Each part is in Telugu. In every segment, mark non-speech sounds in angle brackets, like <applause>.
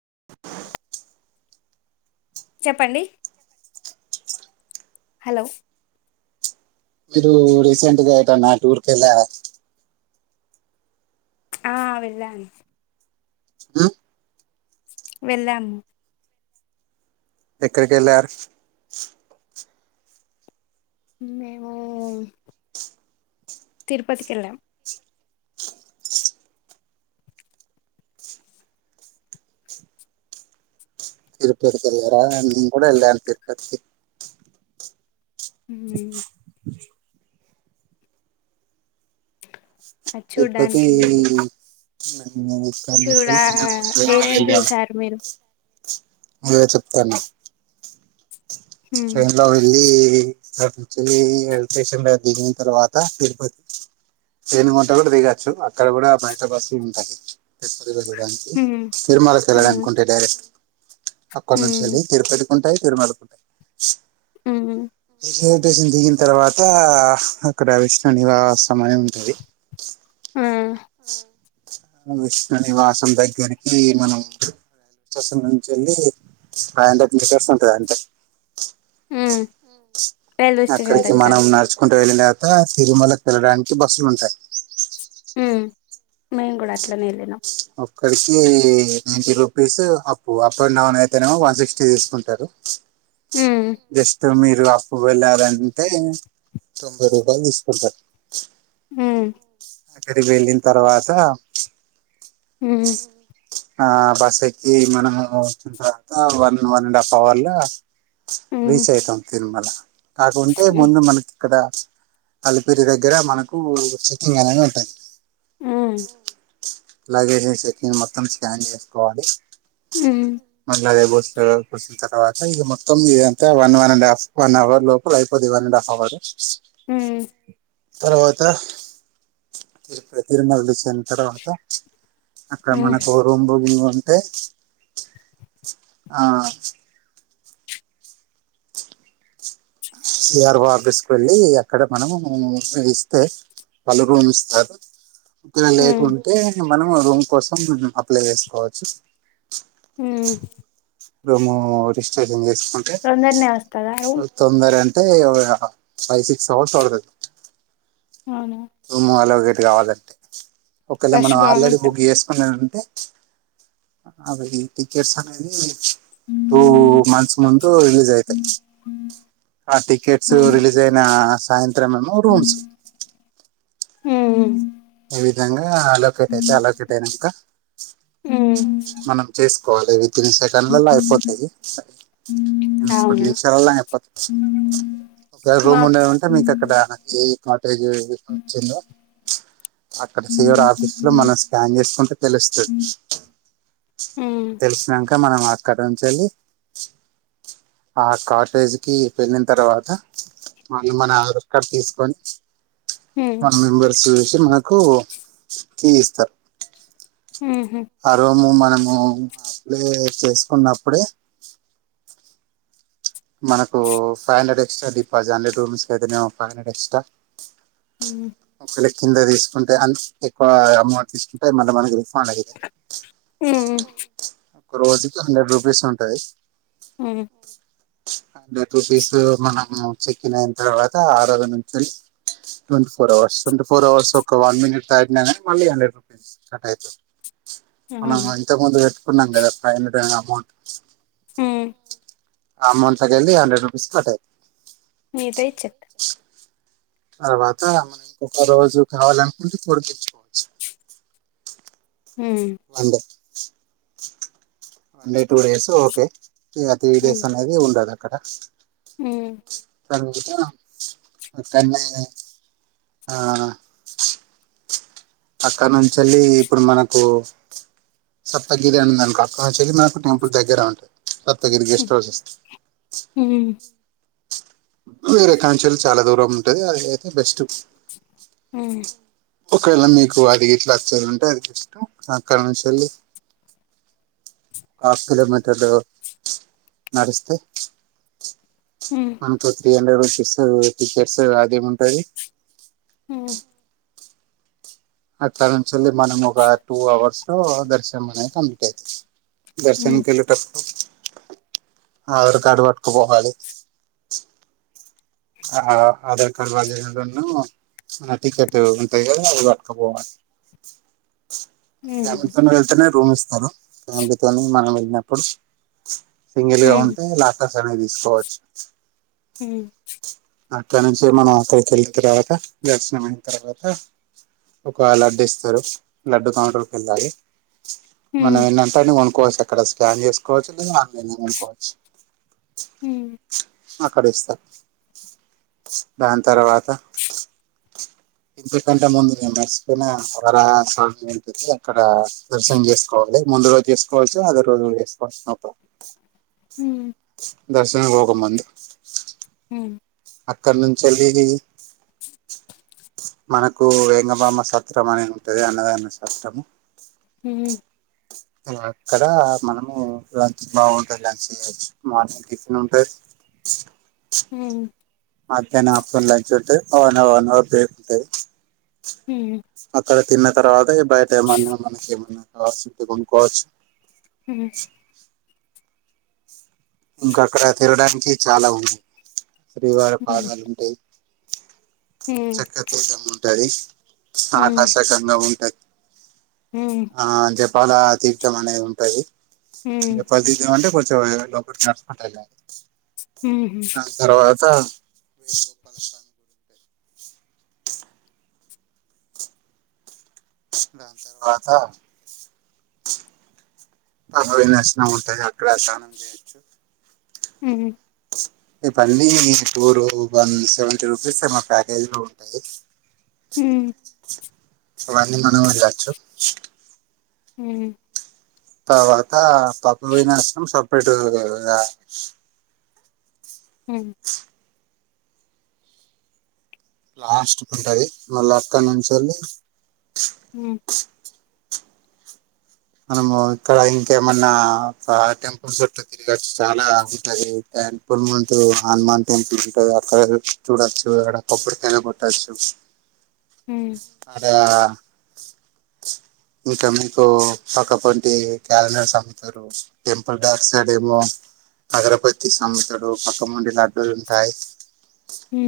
ఆ చెప్పండి హలో మీరు రీసెంట్ గా ఎటన్నా టూర్ కెల్లారా ఆ వెళ్ళాన్ ఉమ్, వెళ్ళాము ఎక్కడికి ఎళ్ళారు. మేము తిరుపతికెళ్ళాం. తిరుపతికెల్లారా నేను కూడా ఎళ్ళను, తిరుపతికి హ్మ్ అది చూడ్డానికి తిరుపతి ఈ ఉ చూడా <unintelligible> ఏమేం చూసారు మీరు <unintelligible> అదే చెప్తాన్న హ్మ్. ట్రైన్లో వెళ్ళి అక్కడ నుంచి ఎల్ స్టేషన్ దిగిన తర్వాత తిరుపతి, రేణిగుంట కూడా దిగచ్చు. అక్కడ కూడా బయట బస్సు ఉంటాయి తిరుపతి హ్మ్. తిమాలోకి హ్మ్. వెళ్లాలనుకుంటే డైరెక్ట్ అక్కడ నుంచి హ్మ్. వెళ్ళి తిరుపతి వుంటాయి తిరుమలకి వుం <unintelligible> హ్మ్ రైల్వేస్టేషన్ దిగిన తర్వాత అక్కడ విష్ణు నివాసం అనే ఉంటుది. ఆ! విష్ణు నివాసం దగ్గరికి మనం స్టేషన్ నుంచి వెళ్ళి ఫైవ్ హండ్రెడ్ మీటర్స్ ఉంటది. అంటే హ్మ్. రైల్వే స్టేషన్ అక్కడికి దగ్గర మనం నడుచుకుంట వెళ్లినాక తిరుమలకి త వెళ్లడానికి బస్సులు ఉంటాయి. ఉ మేము కూడా అట్లనే వెళ్ళేనం అక్కడికి ninety rupees up up and down అయితే వన్ సిక్స్టీ తీసుకుంటారు. హ్మ్. జస్ట్ మీరు వెళ్ళాలంటే తొంభై రూపాయలు తీసుకుంటారు. ఆ అక్కడికి వెళ్ళిన తర్వాత ఉ ఆ బస్ ఎక్కి మనము ఇప్పుడంతా one one and half hour లో హ్మ్. రీచ్ అయితం తన్మళ <unintelligible> కాకుంటే హ్మ్. ముందు మనకి ఇక్కడ అలిపిరి దగ్గర మనకు చెకింగ్ అనేవి ఉంటాయి. హ్మ్. అ <unintelligible> అలాగే సక్కిన్ మొత్తం స్కాన్ చేసుకోవాలి. హ్మ్. మనలాగే బో కూర్చిన తర్వాత ఇక మొత్తం ఇదంటే one one and half one hour లోపల అయిపోది. వన్ అండ్ హాఫ్ అవర్ హ్మ్ తర్వాత తిరుపతి తిరుమల చిన తర్వాత స అక్కడమణ హ్మ్. కోర్వం పోగి అంటే ఆ సిఆర్ఓ ఆఫీస్ కు వెళ్ళి అక్కడ మనము ఇస్తే వాళ్ళు రూమ్ ఇస్తారు ఇక్కర లేక్ హ్మ్. ఉంటే మనం రూమ్ కోసం అప్లై చేసుకోవచ్చు హ్మ్ రూము డిస్కషన్ చే తొందరనే వస్తార సర అంటే ఫైవ్ సిక్స్ అవర్స్ పడతది అవును రము అలో ఒకటి కావాలంటే ఒకేళ రష్ మనం ఆల్రెడీ బాగుంటది బుక్ చేసుకున్నా అ అవి టికెట్స్ అనేది టూ మంత్స్ ముందు రిలీజ్ అయితాయి ఆ టికెట్స్ హ్మ్. రిలీజ్ అయిన సాయంత్రం ఏమో రూమ్స్ హ అవిధంగా హేయ్ అలోకేట్ అయితే అలోకేట్ అయినాక హ్మ్. మనం చే కాలజ కొన్ని సెకండ్లలో అయిపోతాయిర కొన్ని అవునా నిమిషాలలో అయిపోతాయి ఒకవే మా రూమ్ ఉండేదింటే మీకు అక్కడది జచ్చంద అక్కడ సియర్ ఆఫీస్ లో మనం స్కాన్ చేసుకుంటే తెలుస్తుంది హ్మ్ తెలిసినాక మనం క్కథంచి వెళ్లి ఆ కాటేజ్కి వెళ్ళిన తర్వాత వాళ్ళు మన ఆధార్ కార్డ్ తీసుకొని హ్మ్ మెంబర్స్ మ కు కీ ఇస్తారు ఊహూ ఆ రూము మ నేము అప్లై చేసుకున్నప్పుడే మనకు ఫైవ్ హండ్రె ఎస్ట్రా డిపాజిట్ అండి రూమ్స్ క అయితేనేమో ఫైవ్ హండ్రెడ్ ఎక్స్ట్రా మ్ ఒకవేళ కింద తీసుకుంటే అండ్ ఎక్కువ అమౌంట్ తీసుకుంటే మళ్ళీ మనకి మనకి హ్మ్ రోజుకి హండ్రెడ్ రూపీస్ ఉంటాయి హ్మ్ హండ్రెడ్ రూపీస్ మనము చెక్ ఇన్ అయిన తర్వాత ఆరవ నుంచి twenty four hours twenty four hours ఒక వన్ మినిట్ తాటినా కానీ మళ్ళీ హండ్రెడ్ రూపీస్ మనం అవునా ఇంతకు ముందు అనుకున్నాం కదా ఫైవ్ హండ్రెడ్ అమౌంట్ హ అమౌంట్‌లో కల హండ్రెడ్ రూపీస్ పడ్డాయ్ నీతో ఇచ్చేత్తా తర్వాత ఒక రోజు కావాలనుకుంటే పోడిగించుకోవచ్చు ఉమ్ one day two days okay ఈ అతి విదేసీ అనేది ఉండడమే కద అ అక్కనే ఆ అక్కడ నుంచి వెళ్ళి ఇప్పుడు మనకు సప్తగిరి అంది అనుకో అక్కడ నుంచి వెళ్ళి మనకు టెంపుల్ దగ్గర సప్తగిరి గెస్ట్ హౌస్ హ్మ్ వేరే కాంచెలు చాలా దూరం ఉంటుది అది అయితే బెస్ట్ ఉమ్ ఒక్కేల మీ కు అది ఇట్లా వచ్చేరుంటే అక్కడ నుంచిల్ళి హఫ్ కిలోమీటర్లు నడిస్తే హ్మ్ మంత్లీ త్రీ హండ్రెడ్ రూపీస్ ఆ టికెట్స్ అది ఏ ఉంటది హ్మ్ అక్కడ చెల్లి మనం ఒక టూ అవర్స్ లో దర్శనం అనేది ఉంది క్స్ <inaudible> హ్మ్ దర్శన కల్లు టప్పు ఆధారకార్డ్ పట్కాపోవాలి ఆధార్ కార్డు బధ టికెట్ ఉంటది కదా అది పట్కాపోవాలి హ్మ్ ఎవరితోనే వెళ్తునే రూమ్ ఇస్తారు ఫ్యామిలీతోని మనం వెళ్ళినప్పుడు సింగల్గా హ్మ్ ఉంటే లాస్ట్ శని తీసుకోవచ్చు హుమ్ అక్కడ నుంచి మనం అక్కడికి వెళ్ళిన తర్వాత దర్శనమయిన తర్వాత ఒక లడ్డు ఇస్తారు లడ్డు కౌంటరకి వెళ్ళాలి మన హ్మ్ ఎంతాని పోను ఆఫ్కోర్స్ అక్కడ స్కాన్ చేసుకోవచ్చు లేదా ఆన్లైన్ అనుకోవచ్చు హ్మ్ అక్కడిస్తా దాని తర్వాత ఎందుకంటే ముందు నే మర్చిపోయిన వరాహ స్వామి ఉంటది అక్కడ దర్శనం చేసుకోవాలి ముందు రోజు చేసుకోవచ్చు అదే రోజు చేసుకోవచ్చు నో ప్రాబ్లం హుమ్ దర్శనంకోక మంది హుమ్ అక్కడి నుంచి వెళ్ళి మనకు వేంగబామ సత్రం అనేది ఉంటది అన్నదాన సత్రము హ్మ్ అక్కడ మనము లంచ్ బాగుంటుంది లంచ్ చేయచ్చు మార్నింగ్ టిఫిన్ ఉంటది హుమ్ మధ్యాహ్నం ఆఫ్ లంచ్ ఉంటది వన్ అవర్ బ్రేక్ ఉంటది హ్మ్ అక్కడ తిన్న తర్వాత ఇప్పుడూ అయితే ఏమన్నా మనక ఏమన్నానా రాసింటే కొనుకోవచ్చు ఉమ్ ఇంకా అక్కడ తినడానికి చాలా ఉంది శ్రీవారి హ్మ్ హ్మ్ పాదాలు ఉంటాయి చెక్కతిదమ ఉంటది హ్మ్ ఆకాశ గంగ ఉంటాది హ్మ్ హ్మ్ హ్మ్ ఆ దెబ్ ఆడ తీర్థం అనేది ఉంటుది ఏ హ్మ్ హ్మ్ పదిది అంటే కొద్ది శివాయ లోపట చానా <unintelligible> హ ఆ దాని తర్వాత బవి నశనం ఉంటుంది అక్కడ స్నానం చేయొచ్చు ఉ ఈ పళీ టూర్ వన్ సెవెంటీ రూపీస్ ఏమ ప్యాకేజ్లో ఉంటుంది. హ్మ్ హ్మ్ హ్మ్ హ్మ్ <inaudible> వాణి మనం వెళ్ళచ్చు హుమ్ తర్వాత పప్ప పోయినష్టం సపరేట్ హుమ్ లాస్ట్కు ఉంటది మళ్ళీ అక్కడి నుంచేళ్ళి ఉమ్ మనము ఇక్కడ ఇంకేమన్నా ఆ టెంపుల్స్ చుట్టు తిరగచ్చు చాలాగుంటది టెంపుల్ ము హనుమాన్ టెంపుల్ ఉంటది అక్కడ చూడొచ్చు అక్కడ కొబడి తిన కొట్టచ్చు హ్మ్ అదే ఇకా మీకు పక్కపంటి క్యాలెండర్ సమ్ముతారు టెంపుల్ డాక్ సైడ్ ఏమో అగరాబట్టిస్ సమ్ముతడు పక్కవంటీ లడ్డూలు ఉంటాయి హ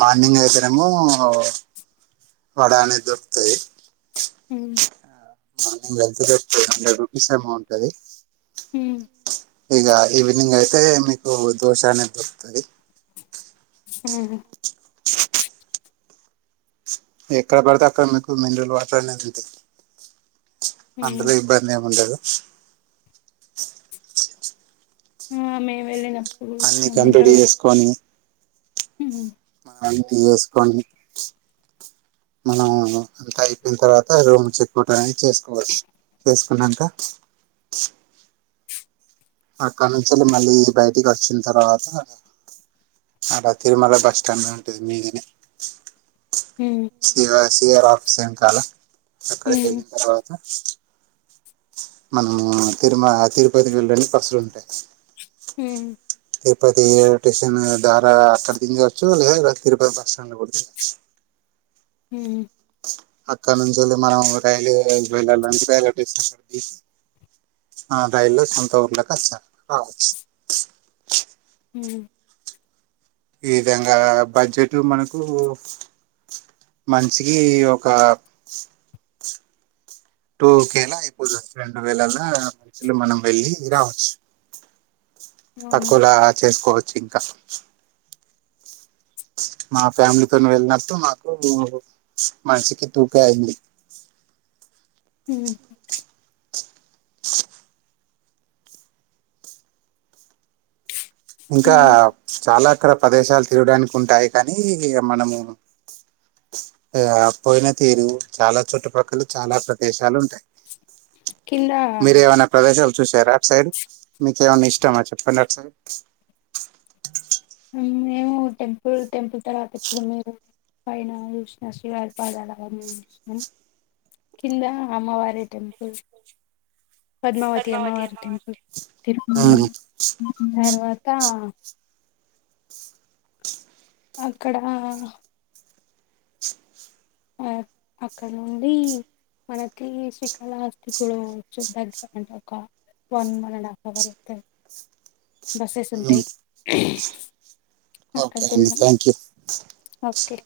మార్నింగ్ అయితేనేమో వాడేన ఎదురొత్తే హ్మ్ <unintelligible> హండ్రెడ్ రూపీస్ ఏమో ఉంటది అది హ్మ్ ఇగ ఈవినింగ్ అయితే మీకు దోశ అనేది దొరుకుతది. హ్మ్ ఎక్కడ పడితే అక్కడ మీకు మినరల్ వాటర్ అనేది ఉ హ్మ్ అందులో ఇబ్బంది ఏముండదు. ఆ హ్మ్ మేము వెళ్ళినప్ అన్ని కంప్లీట్ చేసుకోని ఉమ్, అంటి వేసుకొని మనం అంత అయిపోయిన తర్వాత రూమ్ చెక్ ఔటై చేసుకోవచ్చు చేసుకో అన్నాంక అక్కడ నుంచి వెళ్ళి మళ్ళీ బయటికి వచ్చిన తర్వాత అడ తిరుమల బస్ స్టాండ్ ఉంటుంది మీదినే ఉమ్, ఇవ సి ఆర్ ఆఫీస్ ఎనకాల అక్కడ కి ఉమ్, వెళ్ళిన తర్వాత మనము తిరుమల తిరుపతికి వెళ్ళడానికి బస్సులుంటాయి తిరుపతి స్టేషన్ ద్వారా అక్కడ దించవచ్చు లేదా ఇ తిరుపతి బస్ స్టాండ్లో కూడా దిగొచ్చు మ్మ్ అక్కడ నుంచి వెళ్ళి మనం రైలు వెళ్ళాలంటే రైలు స్టేషన్ కి ఆ రైలులో సొంత ఊళ్ళకి వచ్చారు రావచ్చు హ ఈ విధంగా బడ్జెట్ మనకు మనిషికి ఒక టూకేలో అయిపోతది. రెండు వేలలా ఇలా మనం వెళ్ళి రావచ్చు అవునా తక్కువ లాచేసుకో ఇంక మా ఫ్యామిలీతోని వెళ్ళినప్పుడు మాకు టూ మనిషికి పూకే అయింది. ఊహూ ఇంకా మేము చాలా అక్కడ ప్రదేశాలు తిరగడానికి ఉంటాయి కానీ ఇగ మనము ఆ పోయిన తీరు చాలా చుట్టుపక్కలు చాలా ప్రదేశాలు ఉంటాయి. కింద మీరు ఏమైనా ప్రదేశాలు చూసారా అట్ సైడ్ మీకేమైన్నా ఇష్టమా చెప్పండి అట్ సైడ్ మేము టెంపుల్ టెంపుల్ తర్వాత ఇప్పుడు మీరు పైన చూసిన శ్రీవారి పాదాలే చూసినాం కింద అమ్మవారి టెంపుల్ పద్మావతి అమ్మవారి టెంపుల్ తిరుపతిలో తర్వాత అక్కడా ఆ అక్కడ నుండి మనకి శ్రీ కాళహస్తి తులు <unintelligible> బక్గ అ ఒక వన్ అండ్ హాఫ్ అవర్ ఉంటది బస్సెస్ ఉంటాయి ఓకే అక్కడికి అండి వెళ్ళాం థ్యాంక్ యూ ఓకే